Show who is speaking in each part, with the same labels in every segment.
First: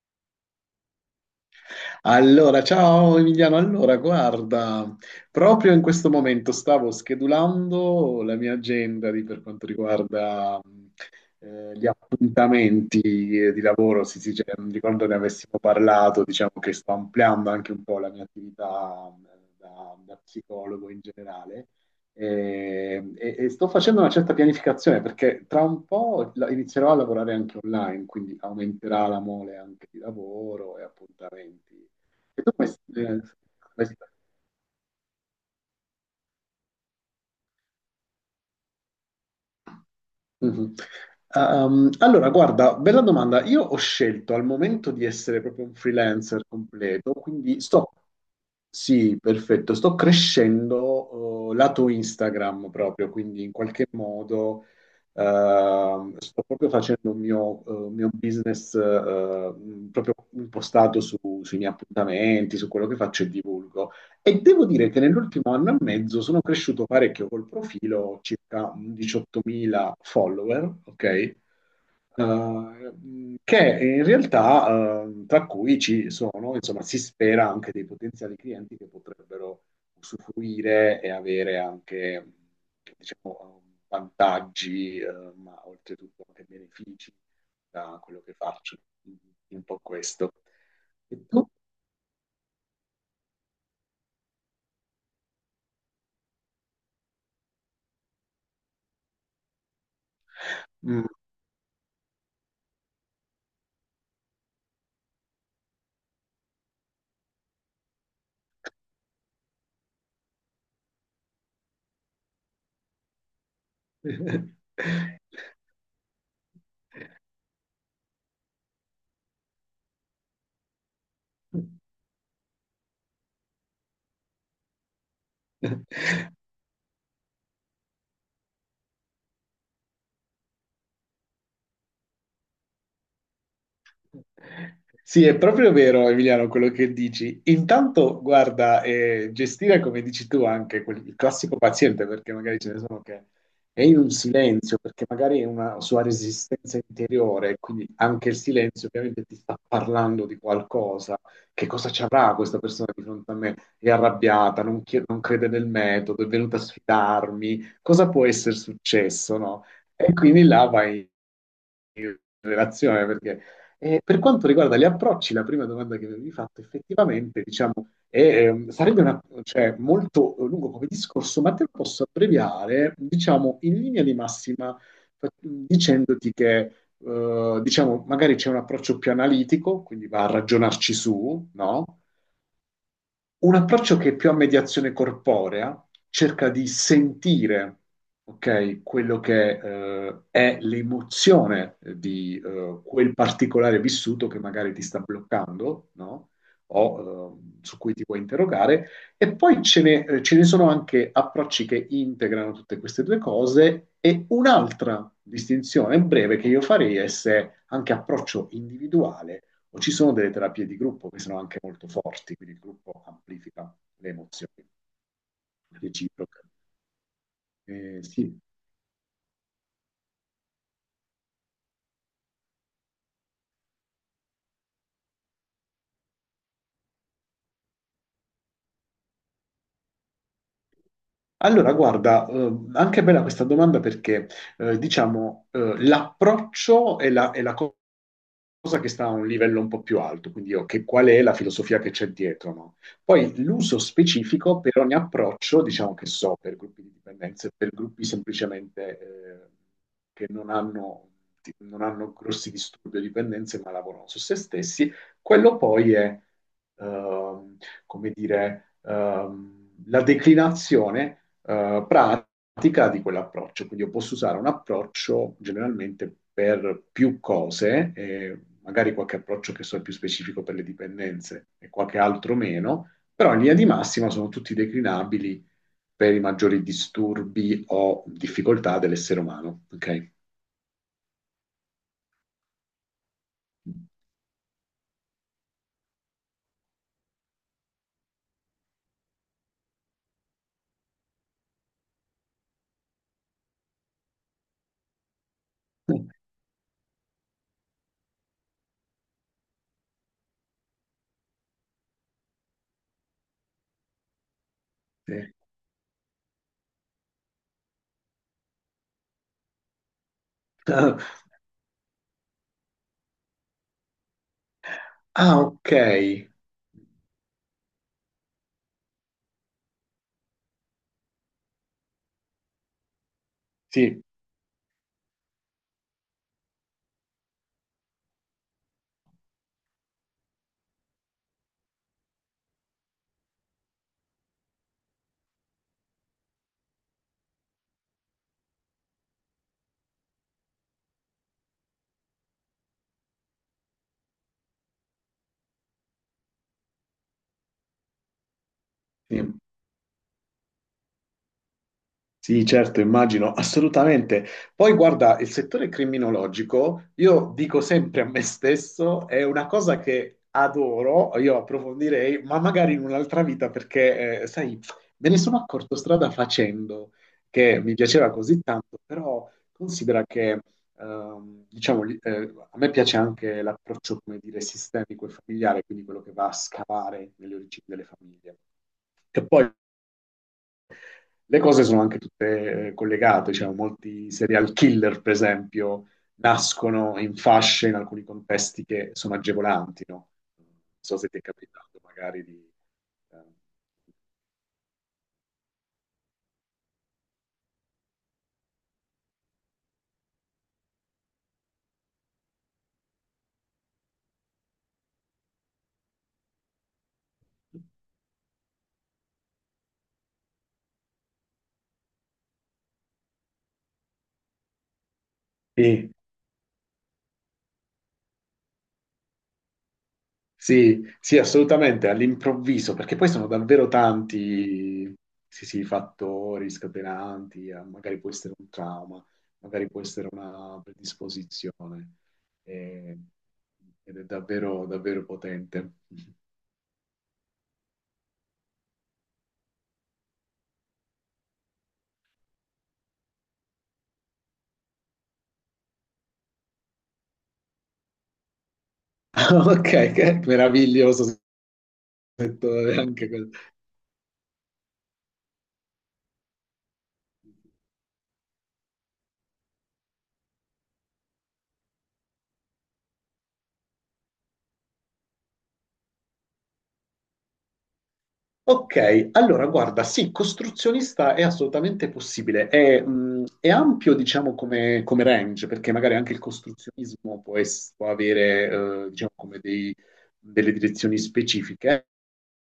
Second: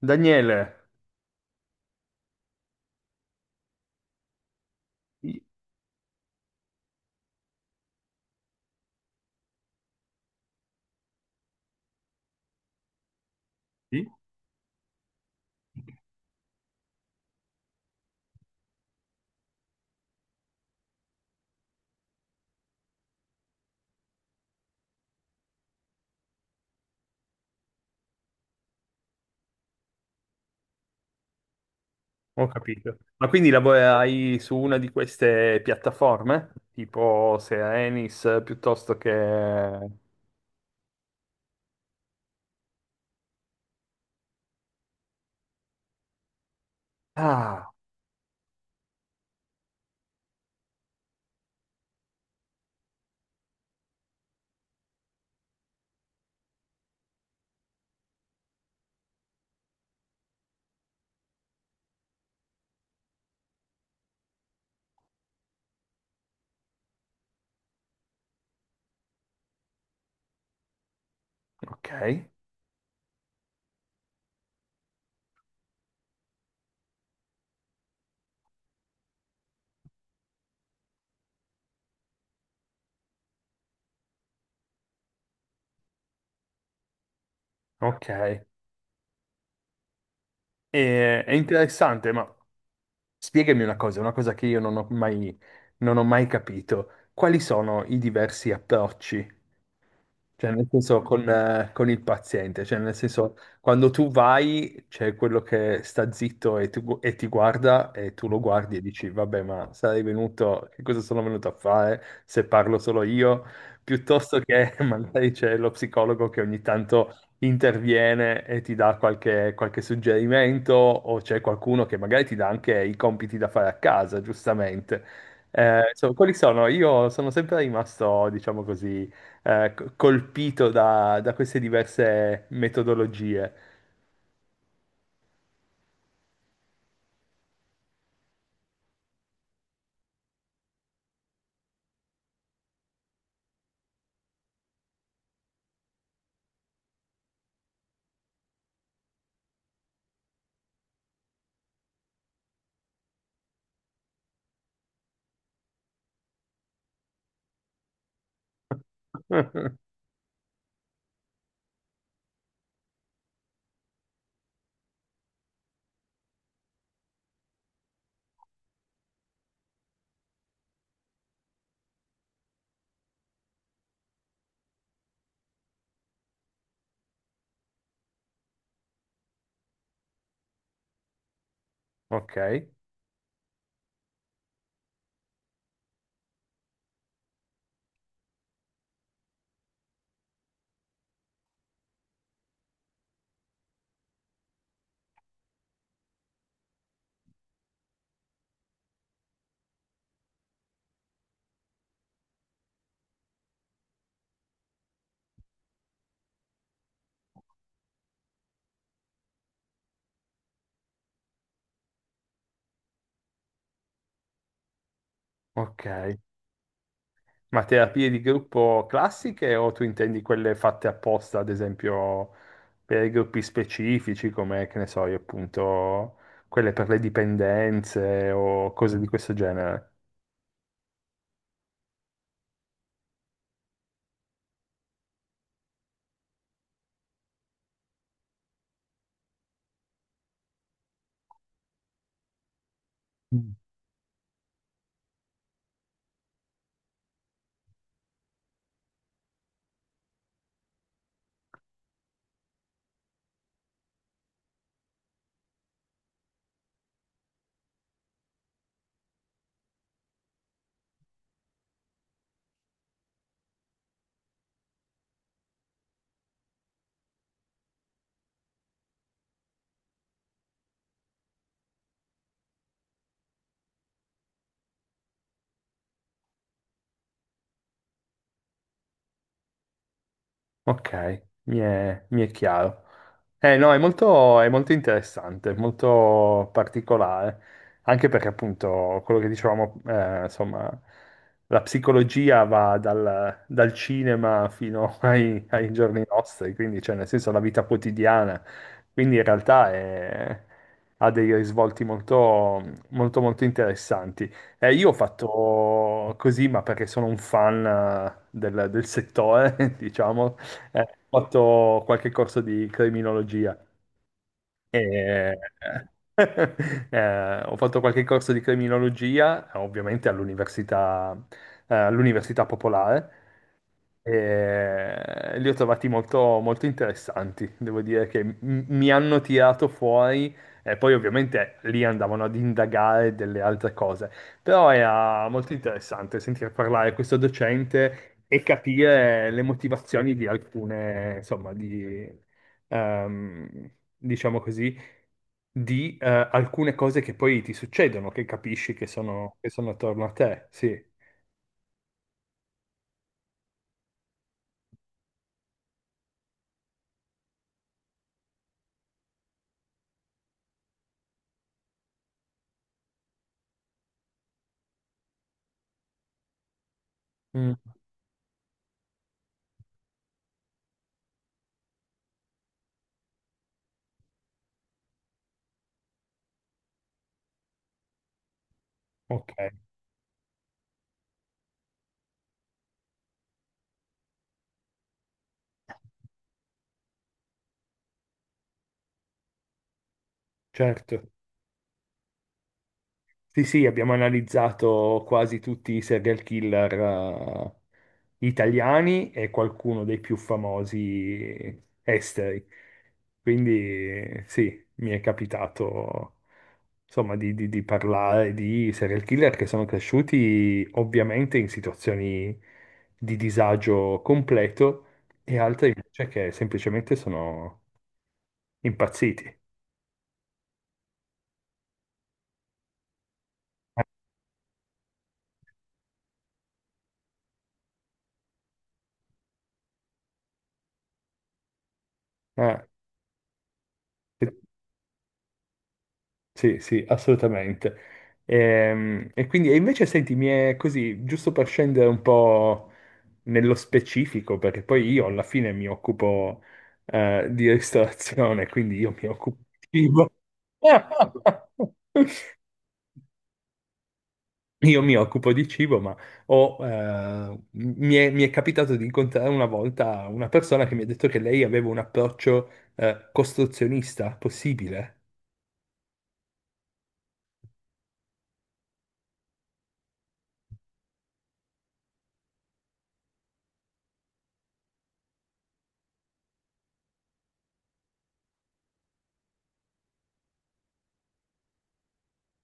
Speaker 1: Daniele,
Speaker 2: Allora, ciao Emiliano, allora guarda, proprio in questo momento stavo schedulando la mia agenda per quanto riguarda gli appuntamenti di lavoro, sì, sì, cioè, non ricordo ne avessimo parlato, diciamo che sto ampliando anche un po' la mia attività da psicologo in generale. E sto facendo una certa pianificazione perché tra un po' inizierò a lavorare anche online, quindi aumenterà la mole anche di lavoro e appuntamenti. E
Speaker 1: ho
Speaker 2: tu come,
Speaker 1: capito. Ma quindi
Speaker 2: come stai?
Speaker 1: lavorerai su una di queste piattaforme? Tipo sia Enis piuttosto che...
Speaker 2: Mhm. Allora, guarda, bella domanda. Io ho scelto al momento di essere proprio un freelancer completo, quindi
Speaker 1: Ah,
Speaker 2: sto, sì, perfetto, sto crescendo, lato Instagram proprio, quindi in qualche modo, sto proprio facendo un mio business, proprio impostato sui miei appuntamenti, su quello che faccio e divulgo. E devo dire che nell'ultimo anno e mezzo sono cresciuto parecchio col profilo, ho circa 18.000 follower, ok?
Speaker 1: ok,
Speaker 2: Che in realtà, tra cui ci sono, insomma, si spera anche dei potenziali clienti che potrebbero usufruire e avere anche, diciamo, vantaggi, ma oltretutto anche benefici da
Speaker 1: ok.
Speaker 2: quello che faccio. Un po' questo.
Speaker 1: E-
Speaker 2: E
Speaker 1: è
Speaker 2: tu?
Speaker 1: interessante, ma spiegami una cosa che io non ho mai capito. Quali sono i diversi approcci. Cioè, nel senso,
Speaker 2: Mm.
Speaker 1: con il paziente, cioè, nel senso, quando tu vai, c'è quello che sta zitto e, e ti guarda e tu lo guardi e dici, vabbè, ma sarei venuto, che cosa sono venuto a fare se parlo solo io? Piuttosto che magari c'è lo psicologo che ogni tanto interviene e ti dà qualche suggerimento, o c'è qualcuno che magari ti dà anche i compiti da fare a casa, giustamente. Insomma, quelli sono, io sono sempre rimasto, diciamo così, colpito da queste diverse metodologie.
Speaker 2: Sì, è proprio vero, Emiliano, quello che dici. Intanto, guarda, gestire, come dici tu, anche il classico paziente, perché magari ce ne sono che è in un silenzio, perché magari è una sua resistenza interiore, quindi anche il silenzio ovviamente ti sta parlando di qualcosa. Che cosa ci avrà questa persona di fronte a me? È arrabbiata, non, non crede nel metodo, è venuta a sfidarmi. Cosa può essere successo, no?
Speaker 1: Eh,
Speaker 2: E quindi là vai relazione, perché per quanto riguarda gli approcci, la prima domanda che mi avevi fatto effettivamente, diciamo, è, sarebbe cioè, molto lungo come discorso, ma te lo posso abbreviare, diciamo, in linea di massima, dicendoti che, diciamo, magari c'è un approccio più analitico, quindi va a ragionarci su, no?
Speaker 1: ok,
Speaker 2: Un approccio che è più a mediazione corporea cerca di sentire, ok, quello che è l'emozione di quel particolare vissuto che magari ti sta bloccando, no? O su cui ti puoi interrogare. E poi ce ne sono anche approcci che integrano tutte queste due cose. E un'altra distinzione breve che io farei è se anche approccio individuale o ci sono delle terapie di gruppo che sono anche molto forti, quindi il gruppo amplifica le emozioni
Speaker 1: ok.
Speaker 2: reciproche.
Speaker 1: Ma terapie di
Speaker 2: Sì.
Speaker 1: gruppo classiche o tu intendi quelle fatte apposta, ad esempio, per i gruppi specifici, come, che ne so, io appunto, quelle per le dipendenze o cose di questo genere?
Speaker 2: Allora, guarda, anche bella questa domanda perché, diciamo, l'approccio e la cosa che sta a un livello un po' più alto, quindi io, qual è la filosofia che c'è dietro, no? Poi
Speaker 1: Mm.
Speaker 2: l'uso specifico per ogni approccio, diciamo che so, per gruppi di dipendenze, per gruppi semplicemente che non hanno, non hanno grossi disturbi o dipendenze, ma lavorano su se stessi, quello poi è, ehm, come dire, la declinazione pratica di quell'approccio. Quindi io posso usare un approccio generalmente per più cose, magari qualche approccio che so è più specifico per le dipendenze e qualche altro meno, però in linea di massima sono tutti declinabili per i maggiori disturbi o difficoltà dell'essere umano. Ok?
Speaker 1: Ok, mi è chiaro. Eh no, è molto interessante, molto particolare, anche perché appunto quello che dicevamo, insomma, la psicologia va dal cinema fino ai giorni nostri, quindi cioè nel senso la vita quotidiana, quindi in realtà ha dei risvolti molto, molto, molto interessanti. Io ho
Speaker 2: Sì.
Speaker 1: fatto così, ma perché sono un fan del settore, diciamo, eh, ho fatto qualche corso di criminologia e
Speaker 2: Ah, ok.
Speaker 1: ho fatto qualche corso di criminologia, ovviamente all'università popolare,
Speaker 2: Sì,
Speaker 1: e li ho trovati molto, molto interessanti, devo dire che mi hanno tirato fuori e poi ovviamente lì andavano ad indagare delle altre cose, però era molto interessante sentire parlare questo docente e capire le motivazioni di alcune, insomma, di, ehm, diciamo così, di alcune cose che poi ti succedono, che capisci
Speaker 2: sì.
Speaker 1: che sono attorno a te, sì.
Speaker 2: Sì, certo, immagino, assolutamente. Poi guarda, il settore criminologico, io dico sempre a me stesso, è una cosa che adoro, io approfondirei, ma magari in un'altra vita, perché, sai, me ne sono accorto strada facendo,
Speaker 1: Mm,
Speaker 2: che mi piaceva così tanto, però considera che, diciamo, a me piace anche l'approccio, come dire, sistemico e familiare, quindi quello che va a scavare nelle origini delle famiglie. Che
Speaker 1: ok,
Speaker 2: poi le cose sono anche tutte collegate, cioè molti serial killer, per esempio, nascono in fasce in alcuni contesti che sono agevolanti, no? Non so
Speaker 1: certo.
Speaker 2: se ti è capitato magari di... eh,
Speaker 1: Sì, sì, abbiamo analizzato quasi tutti i serial killer italiani e qualcuno dei più famosi esteri. Quindi sì, mi è capitato insomma di parlare di serial killer che sono cresciuti ovviamente in situazioni di disagio completo e altri
Speaker 2: Sì,
Speaker 1: invece che semplicemente sono impazziti.
Speaker 2: sì, sì, assolutamente, all'improvviso, perché poi sono davvero
Speaker 1: Eh,
Speaker 2: tanti, sì, sì, fattori scatenanti, magari può essere un trauma, magari può essere una predisposizione, eh, ed è
Speaker 1: eh,
Speaker 2: davvero, davvero potente.
Speaker 1: Sì, sì, assolutamente. Quindi, e invece senti, mi è così, giusto per scendere un po' nello specifico, perché poi io alla fine mi occupo di ristorazione, quindi io mi occupo di
Speaker 2: Ok,
Speaker 1: cibo.
Speaker 2: che meraviglioso settore anche quello.
Speaker 1: Io mi occupo di cibo, ma mi è capitato di incontrare una volta una persona che mi ha detto che lei aveva un approccio costruzionista possibile.
Speaker 2: Ok, allora guarda, sì, costruzionista è assolutamente possibile, è ampio diciamo come, come range, perché magari anche il costruzionismo può, può avere diciamo come delle direzioni specifiche.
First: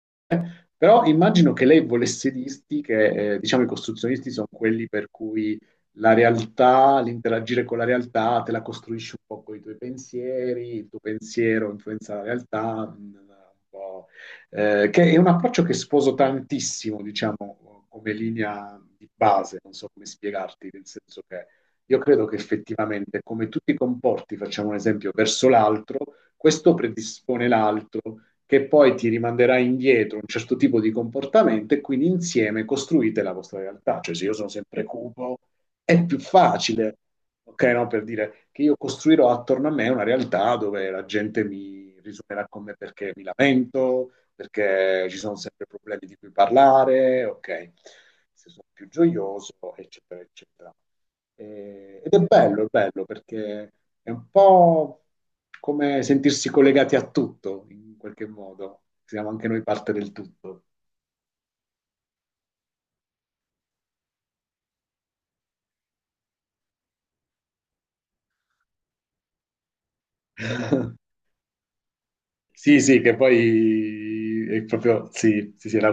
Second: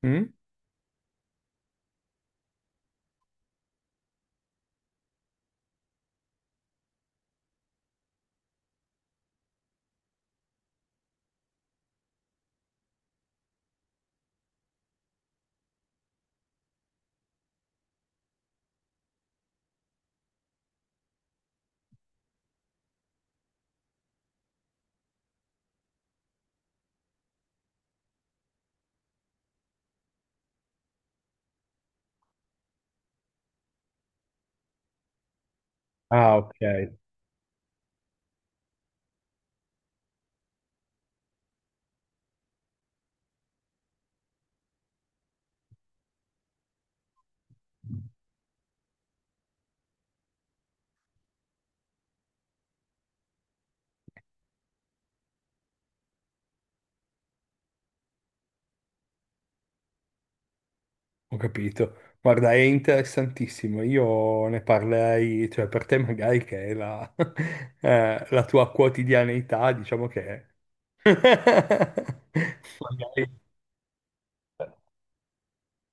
Speaker 1: Mm?
Speaker 2: Però immagino che lei volesse dirti che, diciamo, i costruzionisti sono quelli per cui la realtà, l'interagire con la realtà, te la costruisci un po' con i tuoi pensieri, il tuo pensiero influenza la realtà, mm, un po', che è un approccio che sposo tantissimo, diciamo, come linea di base, non so come spiegarti, nel senso che io credo che effettivamente come tu ti comporti, facciamo un esempio, verso l'altro, questo predispone l'altro che poi ti rimanderà indietro un certo tipo di comportamento e quindi insieme costruite la vostra realtà. Cioè se io sono sempre cupo, è più
Speaker 1: Ah, ok.
Speaker 2: facile, ok? No? Per dire che io costruirò attorno a me una realtà dove la gente mi risuonerà con me perché mi lamento, perché ci sono sempre problemi di cui parlare, ok, se sono più gioioso, eccetera, eccetera. Ed è bello perché è un po' come sentirsi collegati a tutto, in qualche modo. Siamo anche noi parte del tutto.
Speaker 1: Ho capito. Guarda, è interessantissimo. Io ne parlerei, cioè per te magari che è la, la tua quotidianità, diciamo che
Speaker 2: Sì, sì, che
Speaker 1: magari
Speaker 2: poi è proprio, sì, sì, sì, la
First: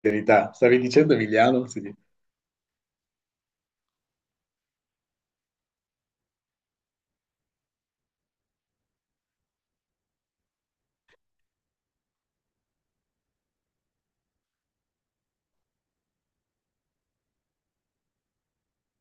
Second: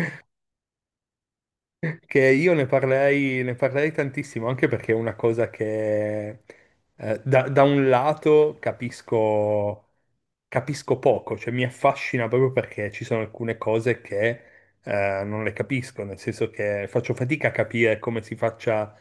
Speaker 2: quotidianità. Stavi dicendo Emiliano? Sì,
Speaker 1: che io ne parlerei tantissimo, anche perché è una cosa che da un lato capisco, capisco poco, cioè mi affascina proprio perché ci sono alcune cose che non le capisco, nel senso che faccio fatica a capire come si faccia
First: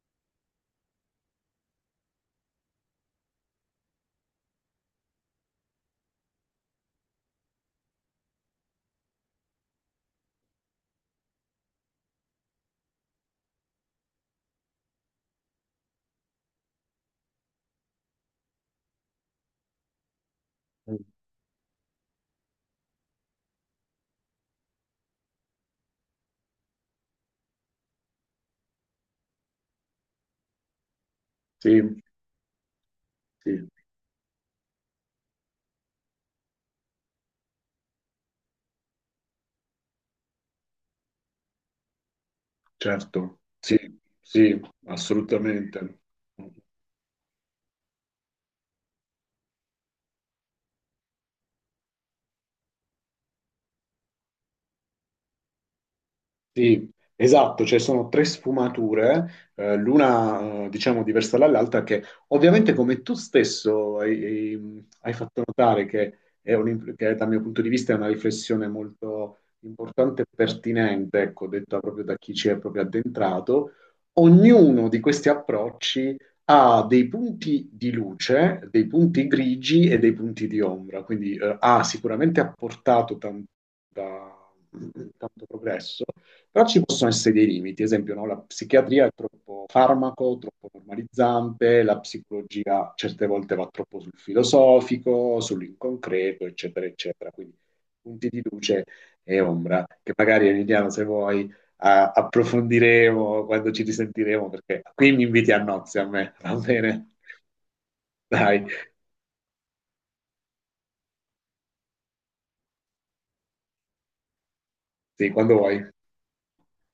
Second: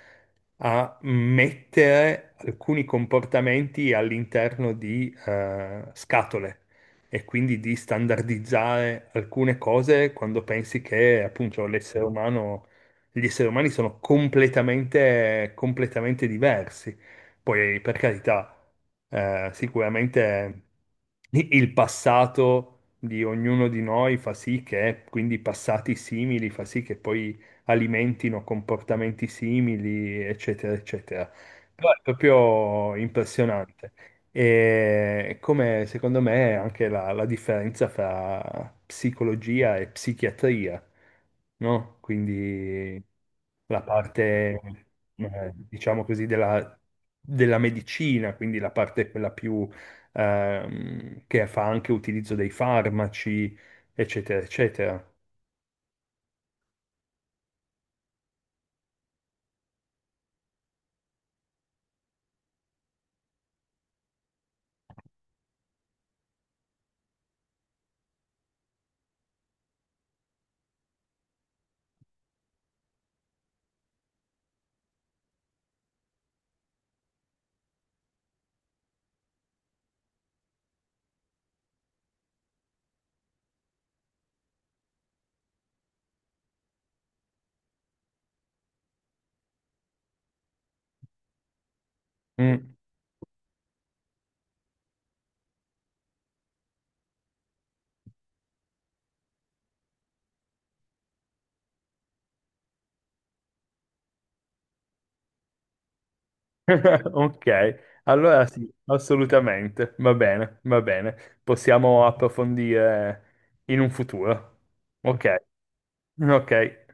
Speaker 1: a mettere alcuni comportamenti all'interno di scatole e quindi di standardizzare alcune cose quando pensi che appunto l'essere umano, gli esseri umani sono completamente, completamente diversi. Poi, per carità, sicuramente
Speaker 2: sì,
Speaker 1: il passato di ognuno di noi fa sì che, quindi passati simili, fa sì che poi alimentino comportamenti simili, eccetera, eccetera.
Speaker 2: sì,
Speaker 1: Però è proprio
Speaker 2: sì,
Speaker 1: impressionante. E come secondo me anche la differenza fra psicologia e psichiatria, no? Quindi
Speaker 2: certo, sì,
Speaker 1: la parte,
Speaker 2: sì, assolutamente.
Speaker 1: diciamo così, della medicina, quindi la parte quella più che fa anche utilizzo dei farmaci, eccetera, eccetera.
Speaker 2: Sì, esatto, cioè sono tre sfumature, l'una diciamo diversa dall'altra, che ovviamente come tu stesso hai fatto notare che, che dal mio punto di vista è una riflessione molto importante e pertinente, ecco, detta proprio da chi ci è proprio addentrato, ognuno di questi approcci ha dei punti di luce, dei punti grigi e dei punti di ombra, quindi ha sicuramente apportato da- tanto progresso però ci possono essere dei limiti, ad esempio, no, la psichiatria è troppo farmaco, troppo normalizzante, la
Speaker 1: Mm.
Speaker 2: psicologia certe volte va troppo sul filosofico, sull'inconcreto, eccetera, eccetera. Quindi punti di luce e ombra, che magari Emiliano, se vuoi, approfondiremo quando ci risentiremo, perché qui mi inviti a nozze a me, va bene?
Speaker 1: Ok, allora
Speaker 2: Dai,
Speaker 1: sì, assolutamente, va bene, possiamo approfondire in un futuro. Ok,
Speaker 2: sì, quando vuoi.
Speaker 1: ok.